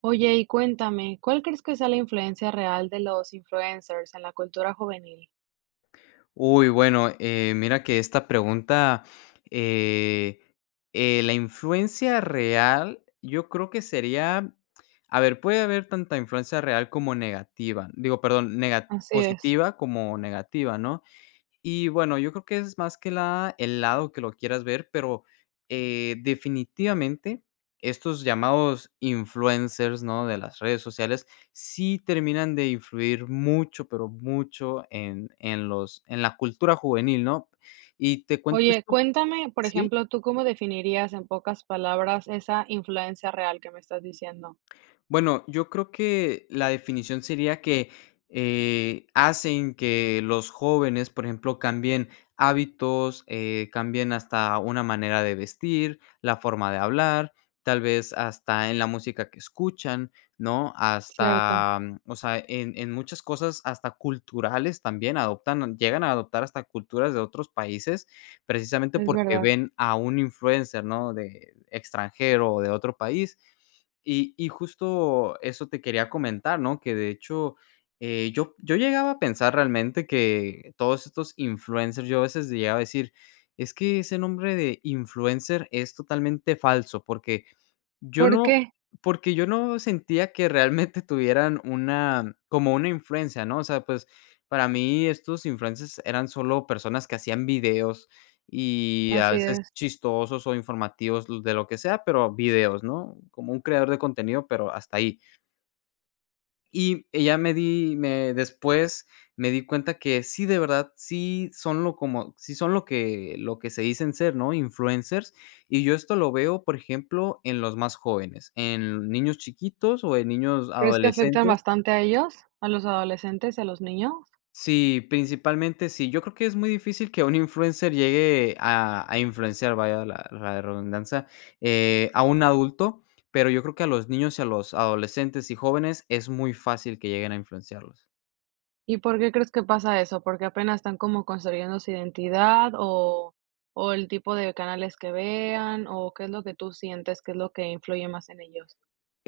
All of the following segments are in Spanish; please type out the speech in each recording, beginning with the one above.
Oye, y cuéntame, ¿cuál crees que sea la influencia real de los influencers en la cultura juvenil? Mira que esta pregunta, eh, la influencia real, yo creo que sería, a ver, puede haber tanta influencia real como negativa, digo, perdón, nega Así es. positiva como negativa, ¿no? Y bueno, yo creo que es más que la el lado que lo quieras ver, pero, definitivamente estos llamados influencers, ¿no?, de las redes sociales, sí terminan de influir mucho, pero mucho en los en la cultura juvenil, ¿no? Y te cuento Oye, esto cuéntame, por sí. ejemplo, ¿tú cómo definirías en pocas palabras esa influencia real que me estás diciendo? Bueno, yo creo que la definición sería que, hacen que los jóvenes, por ejemplo, cambien hábitos, cambien hasta una manera de vestir, la forma de hablar, tal vez hasta en la música que escuchan, ¿no? Cierto, Hasta, o sea, en muchas cosas hasta culturales también adoptan llegan a adoptar hasta culturas de otros países, precisamente es porque verdad. ven a un influencer, ¿no? De extranjero o de otro país. Y justo eso te quería comentar, ¿no? Que de hecho, yo llegaba a pensar realmente que todos estos influencers, yo a veces llegaba a decir: "Es que ese nombre de influencer es totalmente falso", yo ¿Por no qué? porque yo no sentía que realmente tuvieran una como una influencia, ¿no? O sea, pues, para mí estos influencers eran solo personas que hacían videos, y a Así veces es. chistosos o informativos, lo- de lo que sea, pero videos, ¿no? Como un creador de contenido, pero hasta ahí. Y ya me di me después me di cuenta que sí, de verdad, sí son lo como sí son lo que se dicen ser, ¿no? Influencers. Y yo esto lo veo, por ejemplo, en los más jóvenes, en niños chiquitos o en niños ¿Crees que afectan adolescentes. bastante a ellos, a los adolescentes y a los niños? Sí, principalmente sí. Yo creo que es muy difícil que un influencer llegue a influenciar, vaya la redundancia, a un adulto, pero yo creo que a los niños y a los adolescentes y jóvenes es muy fácil que lleguen a influenciarlos. ¿Y por qué crees que pasa eso? ¿Porque apenas están como construyendo su identidad o el tipo de canales que vean o qué es lo que tú sientes, qué es lo que influye más en ellos?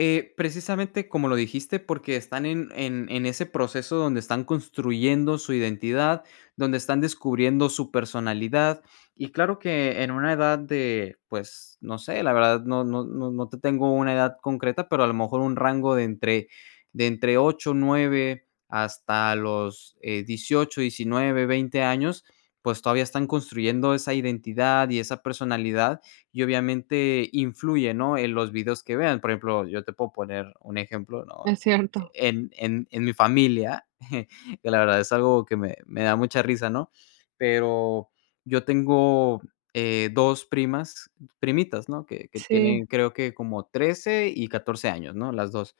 Precisamente como lo dijiste, porque están en ese proceso donde están construyendo su identidad, donde están descubriendo su personalidad. Y claro que en una edad de, pues, no sé, la verdad no te tengo una edad concreta, pero a lo mejor un rango de entre 8 9 hasta los, 18, 19, 20 años, pues, todavía están construyendo esa identidad y esa personalidad, y obviamente influye, ¿no?, en los videos que vean. Por ejemplo, yo te puedo poner un ejemplo, ¿no?, Es cierto, en mi familia, que la verdad es algo que me da mucha risa, ¿no?, pero yo tengo, 2 primas primitas, ¿no?, que sí. tienen, creo que como 13 y 14 años, ¿no?, las 2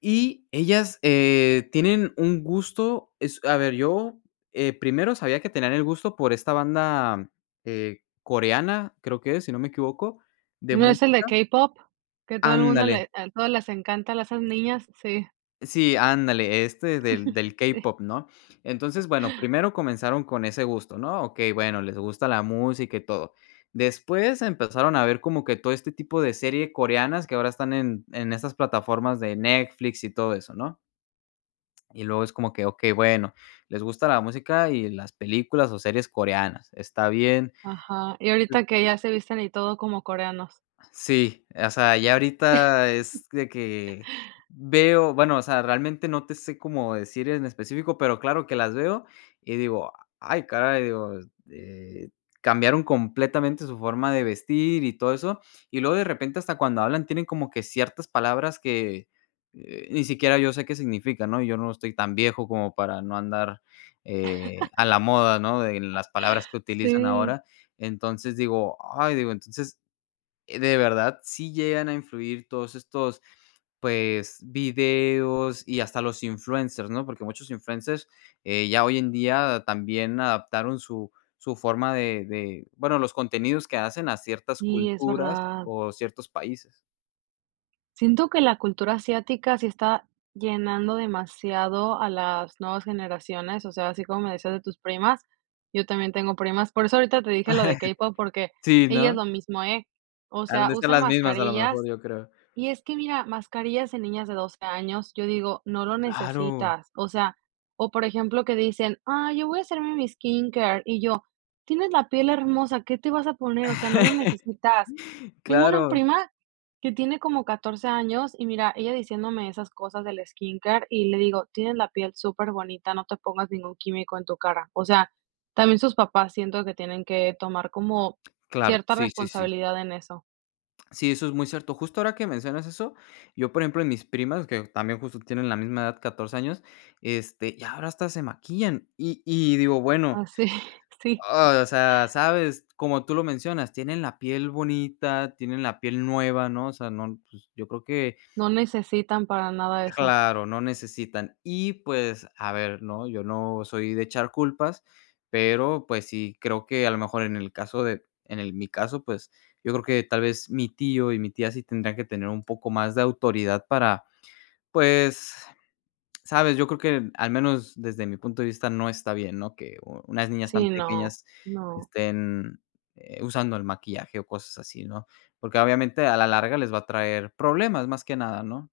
y ellas, tienen un gusto, es a ver, yo, primero sabía que tenían el gusto por esta banda, coreana, creo que es, si no me equivoco, de ¿No es el de música K-pop? Que todo el mundo ándale, le a todas les encanta, a esas niñas, sí, sí, ándale, este del sí. K-pop, ¿no? Entonces, bueno, primero comenzaron con ese gusto, ¿no? Okey, bueno, les gusta la música y todo. Después empezaron a ver como que todo este tipo de serie coreanas que ahora están en estas plataformas de Netflix y todo eso, ¿no? Y luego es como que, okey, bueno, les gusta la música y las películas o series coreanas, está bien. Ajá, y ahorita que ya se visten y todo como coreanos. Sí, o sea, ya ahorita es de que veo, bueno, o sea, realmente no te sé cómo decir en específico, pero claro que las veo y digo: "Ay, caray", digo, eh, cambiaron completamente su forma de vestir y todo eso. Y luego de repente hasta cuando hablan tienen como que ciertas palabras que, ni siquiera yo sé qué significan, ¿no? Yo no estoy tan viejo como para no andar, a la moda, ¿no? De las palabras que utilizan Sí, ahora. Entonces digo: "Ay", digo, entonces de verdad, sí llegan a influir todos estos, pues, videos y hasta los influencers, ¿no? Porque muchos influencers, ya hoy en día también adaptaron su su forma de, bueno, los contenidos que hacen a ciertas sí, es culturas verdad. o ciertos países. Siento que la cultura asiática sí está llenando demasiado a las nuevas generaciones, o sea, así como me decías de tus primas, yo también tengo primas, por eso ahorita te dije lo de K-pop, porque Sí, ella es ¿no? lo mismo, ¿eh? O Han sea, de ser usan las mismas, a lo mejor, mascarillas. yo creo. Y es que mira, mascarillas en niñas de 12 años, yo digo, no lo Claro. necesitas. O sea, o por ejemplo que dicen, ah, yo voy a hacerme mi skincare. Y yo, tienes la piel hermosa, ¿qué te vas a poner? O sea, no lo necesitas. Tengo una Claro, prima que tiene como 14 años y mira, ella diciéndome esas cosas del skincare y le digo, tienes la piel súper bonita, no te pongas ningún químico en tu cara. O sea, también sus papás siento que tienen que tomar como claro. cierta Sí, sí, sí. responsabilidad en eso. Sí, eso es muy cierto. Justo ahora que mencionas eso, yo, por ejemplo, en mis primas, que también justo tienen la misma edad, 14 años, este, y ahora hasta se maquillan. Y digo, bueno, Así, sí. ah, o sea, ¿sabes? Como tú lo mencionas, tienen la piel bonita, tienen la piel nueva, ¿no? O sea, no, pues, yo creo que No necesitan para nada eso. Claro, no necesitan. Y, pues, a ver, ¿no? Yo no soy de echar culpas, pero, pues, sí creo que a lo mejor en el caso de en el mi caso, pues, yo creo que tal vez mi tío y mi tía sí tendrían que tener un poco más de autoridad para, pues, ¿sabes? Yo creo que, al menos desde mi punto de vista, no está bien, ¿no? Que u unas niñas tan Sí, no, pequeñas no. estén, usando el maquillaje o cosas así, ¿no? Porque obviamente a la larga les va a traer problemas, más que nada, ¿no?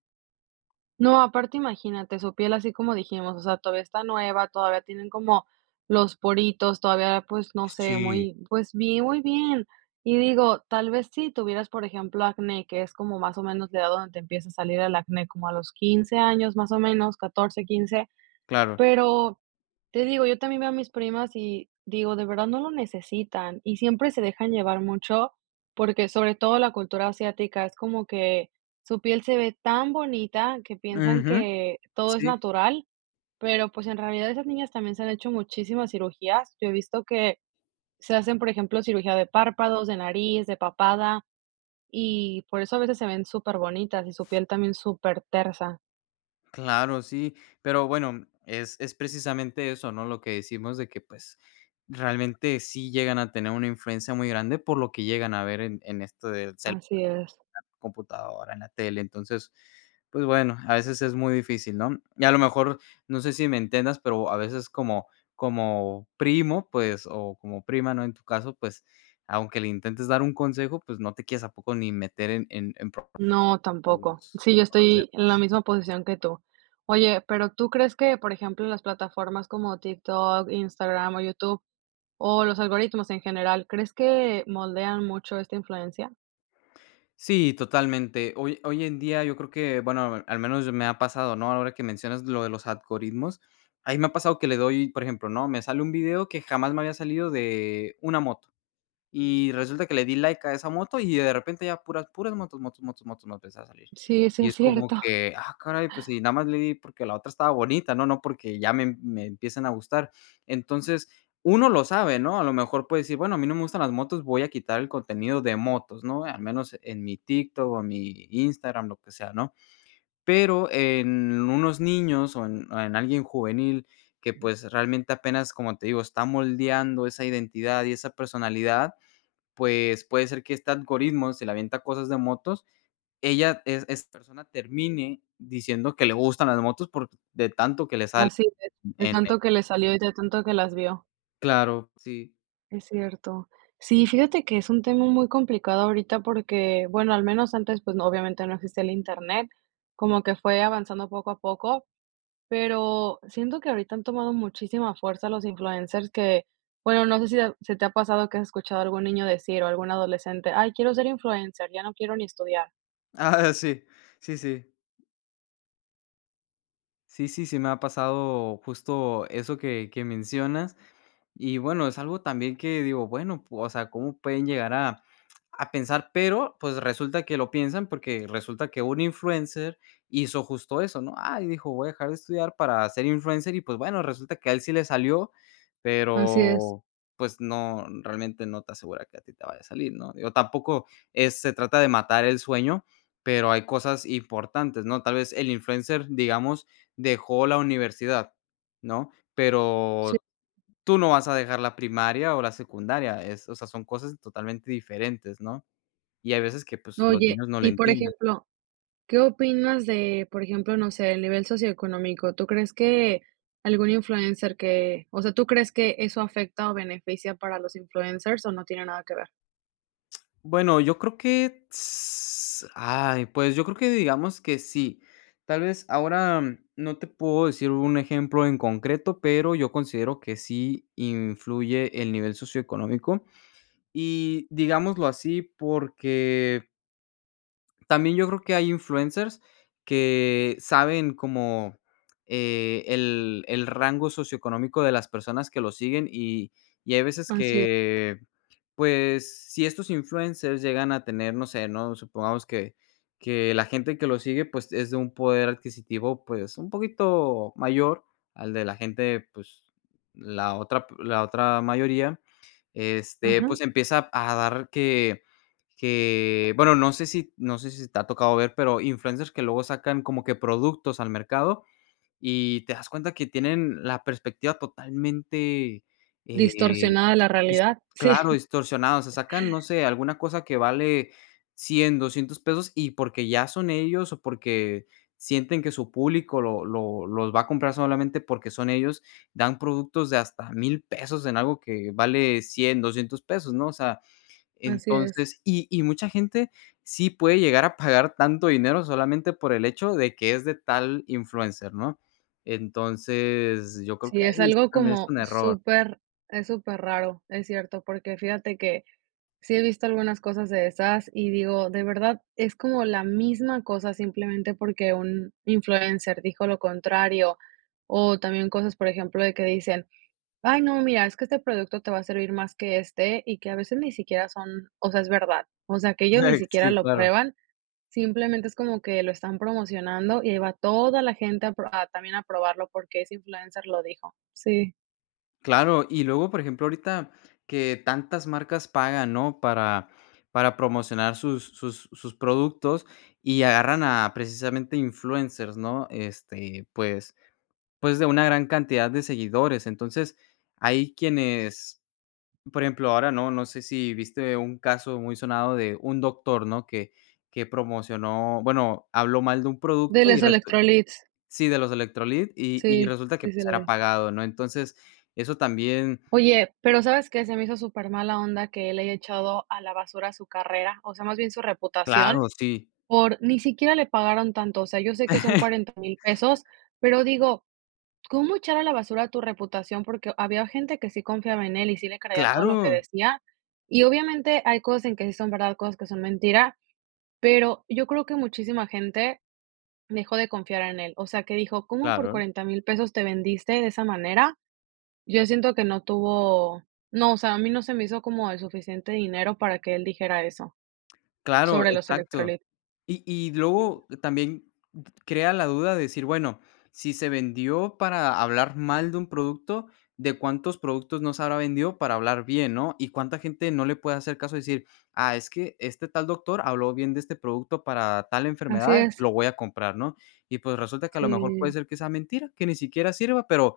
No, aparte imagínate, su piel así como dijimos, o sea, todavía está nueva, todavía tienen como los poritos, todavía, pues, no sé, Sí, muy, pues, bien, muy bien. Y digo, tal vez si tuvieras, por ejemplo, acné, que es como más o menos la edad donde te empieza a salir el acné, como a los 15 años, más o menos, 14, 15. claro. Pero te digo, yo también veo a mis primas y digo, de verdad no lo necesitan y siempre se dejan llevar mucho, porque sobre todo la cultura asiática es como que su piel se ve tan bonita que piensan Ujú, que todo es sí, natural, pero pues en realidad esas niñas también se han hecho muchísimas cirugías. Yo he visto que se hacen, por ejemplo, cirugía de párpados, de nariz, de papada, y por eso a veces se ven súper bonitas y su piel también súper tersa. claro, sí. Pero bueno, es precisamente eso, ¿no? Lo que decimos de que, pues, realmente sí llegan a tener una influencia muy grande por lo que llegan a ver en esto del cel Así es. computadora, en la tele. Entonces, pues bueno, a veces es muy difícil, ¿no? Y a lo mejor, no sé si me entiendas, pero a veces como como primo, pues, o como prima, ¿no? En tu caso, pues, aunque le intentes dar un consejo, pues, no te quieres a poco ni meter en problemas No, tampoco. Sí, yo con los estoy en la demás. misma posición que tú. Oye, pero ¿tú crees que, por ejemplo, las plataformas como TikTok, Instagram o YouTube o los algoritmos en general, crees que moldean mucho esta influencia? Sí, totalmente. Hoy en día yo creo que, bueno, al menos me ha pasado, ¿no? Ahora que mencionas lo de los algoritmos, ahí me ha pasado que le doy, por ejemplo, ¿no? Me sale un video que jamás me había salido de una moto. Y resulta que le di like a esa moto y de repente ya puras motos, motos, motos, motos me empezó a salir. Sí, sí Y es es como cierto. que, ah, caray, pues si nada más le di porque la otra estaba bonita, ¿no? No porque ya me empiecen a gustar. Entonces, uno lo sabe, ¿no? A lo mejor puede decir, bueno, a mí no me gustan las motos, voy a quitar el contenido de motos, ¿no? Al menos en mi TikTok o en mi Instagram, lo que sea, ¿no? Pero en unos niños o en alguien juvenil que, pues, realmente apenas, como te digo, está moldeando esa identidad y esa personalidad, pues, puede ser que este algoritmo se le avienta cosas de motos. Ella es esta persona termine diciendo que le gustan las motos por de tanto que le salen Así es, de en el tanto que le salió y de tanto que las vio. Claro, sí. Es cierto. Sí, fíjate que es un tema muy complicado ahorita porque, bueno, al menos antes, pues no, obviamente no existía el internet, como que fue avanzando poco a poco. Pero siento que ahorita han tomado muchísima fuerza los influencers que, bueno, no sé si a- se te ha pasado que has escuchado a algún niño decir o algún adolescente, ay, quiero ser influencer, ya no quiero ni estudiar. Ah, sí, sí, sí. Sí, me ha pasado justo eso que mencionas. Y bueno, es algo también que digo, bueno, pu- o sea, ¿cómo pueden llegar a pensar? Pero pues resulta que lo piensan porque resulta que un influencer hizo justo eso, ¿no? Ah, y dijo, voy a dejar de estudiar para ser influencer y pues bueno, resulta que a él sí le salió, Así es. pero pues no, realmente no te asegura que a ti te vaya a salir, ¿no? Digo, tampoco es, se trata de matar el sueño, pero hay cosas importantes, ¿no? Tal vez el influencer, digamos, dejó la universidad, ¿no? Sí. Pero tú no vas a dejar la primaria o la secundaria, es o sea, son cosas totalmente diferentes, ¿no? Y hay veces que, pues, los Oye, niños no lo y por entienden. ejemplo, ¿qué opinas de, por ejemplo, no sé, el nivel socioeconómico? ¿Tú crees que algún influencer que, o sea, ¿tú crees que eso afecta o beneficia para los influencers o no tiene nada que ver? Bueno, yo creo que s ay, pues, yo creo que digamos que sí. Tal vez ahora no te puedo decir un ejemplo en concreto, pero yo considero que sí influye el nivel socioeconómico, y digámoslo así, porque También yo creo que hay influencers que saben como, el rango socioeconómico de las personas que lo siguen, y hay veces Así es. que, pues, si estos influencers llegan a tener, no sé, ¿no? Supongamos que la gente que lo sigue, pues, es de un poder adquisitivo, pues, un poquito mayor al de la gente, pues, la otra mayoría. Este, Ajá. pues, empieza a dar que, bueno, no sé si te ha tocado ver, pero influencers que luego sacan como que productos al mercado y te das cuenta que tienen la perspectiva totalmente, eh Distorsionada la Dis realidad. Sí, claro, distorsionados, se sacan, no sé, alguna cosa que vale 100 200 pesos, y porque ya son ellos o porque sienten que su público lo los va a comprar solamente porque son ellos, dan productos de hasta 1000 pesos en algo que vale 100 200 pesos, ¿no? O sea, así es. entonces y mucha gente sí puede llegar a pagar tanto dinero solamente por el hecho de que es de tal influencer, ¿no? Entonces, yo creo Sí, que es ahí algo también es como un error. súper es súper raro, es cierto, porque fíjate que sí he visto algunas cosas de esas y digo, de verdad, es como la misma cosa, simplemente porque un influencer dijo lo contrario, o también cosas, por ejemplo, de que dicen: "Ay, no, mira, es que este producto te va a servir más que este", y que a veces ni siquiera son o sea, es verdad. O sea, que ellos ni siquiera Sí, lo claro. prueban, simplemente es como que lo están promocionando y ahí va toda la gente a pro a también a probarlo porque ese influencer lo dijo. Sí. Claro, y luego, por ejemplo, ahorita que tantas marcas pagan, ¿no? Para promocionar sus, sus, sus productos y agarran a precisamente influencers, ¿no? Este, pues, pues de una gran cantidad de seguidores. Entonces, hay quienes, por ejemplo, ahora no, no sé si viste un caso muy sonado de un doctor, ¿no? Que promocionó, bueno, habló mal de un De producto y los resu- electrolits. sí, de los electrolit y Sí, resulta que sí, sí pues, lo era vi. pagado, ¿no? Entonces, eso también Oye, pero, ¿sabes qué? Se me hizo súper mala onda que él haya echado a la basura su carrera, o sea, más bien su reputación, Claro, sí. por ni siquiera le pagaron tanto, o sea, yo sé que son 40,000 pesos, pero digo, ¿cómo echar a la basura tu reputación? Porque había gente que sí confiaba en él y sí le creía todo lo que Claro, decía, y obviamente hay cosas en que sí son verdad, cosas que son mentira, pero yo creo que muchísima gente dejó de confiar en él, o sea, que dijo: "¿Cómo por claro, 40,000 pesos te vendiste de esa manera?". Yo siento que no tuvo no, o sea, a mí no se me hizo como el suficiente dinero para que él dijera eso claro, sobre los exacto. electrolitos. Y luego también crea la duda de decir, bueno, si se vendió para hablar mal de un producto, ¿de cuántos productos no se habrá vendido para hablar bien, no? Y cuánta gente no le puede hacer caso y decir: "Ah, es que este tal doctor habló bien de este producto para tal Así enfermedad, es, lo voy a comprar", ¿no? Y, pues, resulta que a lo mejor puede sí, ser que sea mentira, que ni siquiera sirva, pero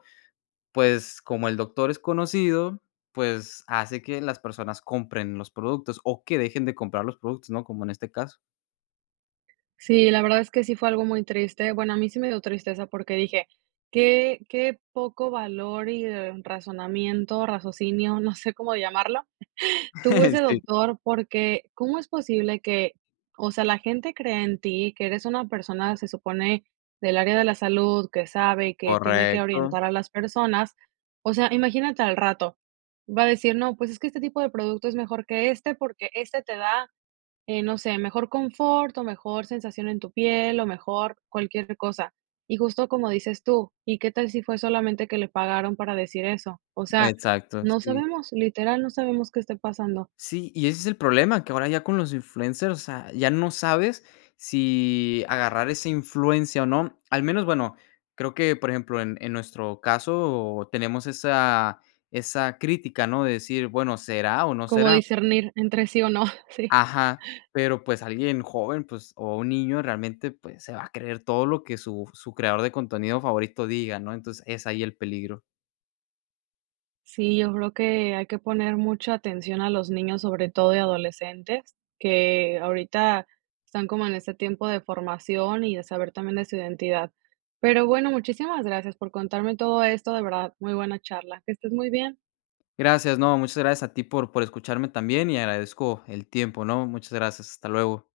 Pues, como el doctor es conocido, pues, hace que las personas compren los productos, o que dejen de comprar los productos, ¿no? Como en este caso. sí, la verdad es que sí fue algo muy triste. Bueno, a mí sí me dio tristeza porque dije: "Qué poco valor y, razonamiento, raciocinio", no sé cómo llamarlo. Tuvo ese Sí, doctor porque, ¿cómo es posible que, o sea, la gente cree en ti, que eres una persona, se supone, del área de la salud, que sabe, que tiene que correcto, orientar a las personas? O sea, imagínate al rato, va a decir, no, pues es que este tipo de producto es mejor que este porque este te da, no sé, mejor confort o mejor sensación en tu piel o mejor cualquier cosa. Y justo como dices tú, ¿y qué tal si fue solamente que le pagaron para decir eso? O sea, exacto, no sí. sabemos, literal, no sabemos qué esté pasando. Sí, y ese es el problema, que ahora ya con los influencers, o sea, ya no sabes si agarrar esa influencia o no. Al menos, bueno, creo que, por ejemplo, en nuestro caso tenemos esa esa crítica, ¿no? De decir, bueno, ¿será o no Como será? discernir entre sí o no, sí. Ajá, pero, pues, alguien joven, pues, o un niño realmente, pues, se va a creer todo lo que su su creador de contenido favorito diga, ¿no? Entonces, es ahí el peligro. Sí, yo creo que hay que poner mucha atención a los niños, sobre todo y adolescentes, que ahorita están como en este tiempo de formación y de saber también de su identidad. Pero bueno, muchísimas gracias por contarme todo esto, de verdad, muy buena charla. Que estés muy bien. Gracias, no, muchas gracias a ti por escucharme también y agradezco el tiempo, ¿no? Muchas gracias, hasta luego.